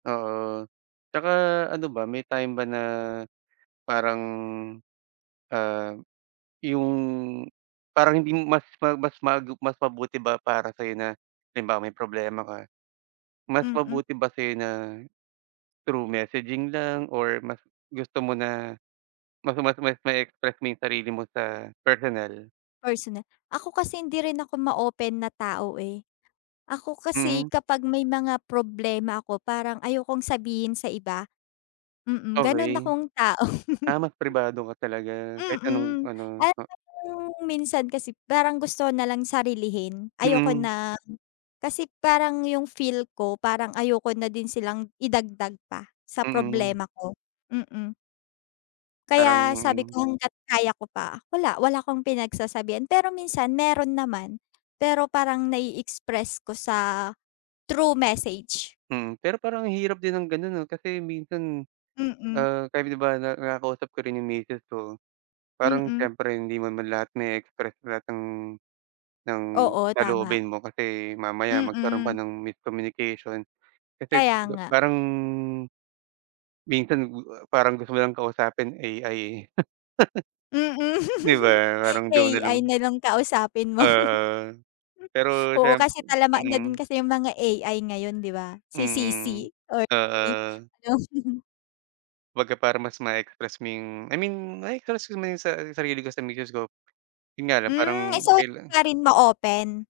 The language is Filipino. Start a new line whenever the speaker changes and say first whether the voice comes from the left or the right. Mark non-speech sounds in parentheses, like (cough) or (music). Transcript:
right: Oo, tsaka ano ba, may time ba na parang, ah, yung parang hindi mas ma-mas magup mas mabuti ba para sa iyo na halimbawa, may problema ka, mas
left: Mm.
right: mabuti ba sa' yo na through messaging lang or mas gusto mo na maka mas mas ma-e-express mo yung sarili mo sa personal?
left: Personal, ako kasi hindi rin ako ma-open na tao, eh. Ako kasi
right: Mm.
left: kapag may mga problema ako, parang ayokong sabihin sa iba. Mm, ganun
right: Okay.
left: akong tao.
right: Ah, mas pribado ka talaga kahit
left: Mm,
right: anong-ano. Oh
left: alam mong minsan kasi parang gusto na lang sarilihin. Ayoko
right: Mm.
left: ng kasi parang yung feel ko, parang ayoko na din silang idagdag pa sa
right: Mm.
left: problema ko, mm. Kaya sabi
right: Parang
left: ko, hangga't kaya ko pa, wala wala akong pinagsasabihan. Pero minsan meron naman, pero parang na-i-express ko sa through message.
right: Hmm, pero parang ang hirap din ng ganun, 'no? Kasi minsan,
left: Mm.
right: ah, kahit, di ba, na nakakausap ko rin yung misis ko. Parang
left: Mm.
right: siyempre hindi man man lahat na-e-express lahat ng ng
left: Oo, tama.
right: saloobin mo kasi mamaya magkaroon pa
left: Mm.
right: ng miscommunication. Kasi
left: Kaya
right: kumbaga
left: nga.
right: parang minsan o a parang gusto mo lang kausapin AI, eh, (chuckles)
left: Mm.
right: Di ba, parang doon na lang
left: AI na lang kausapin mo.
right: Oo,
left: Hmm,
right: pero
left: oo,
right: siyemp
left: kasi talamak na din
right: mm.
left: kasi yung mga AI ngayon di ba? Si
right: Mm,
left: CicI or i
right: oo.
left: yung
right: Kumbaga para mas ma-e-express mo yung I mean na-e-express ko man 'yong sa 'yong sarili ko sa misis ko. Yun nga lang parang
left: Hmm, so hin
right: kaila
left: ka rin ma-open.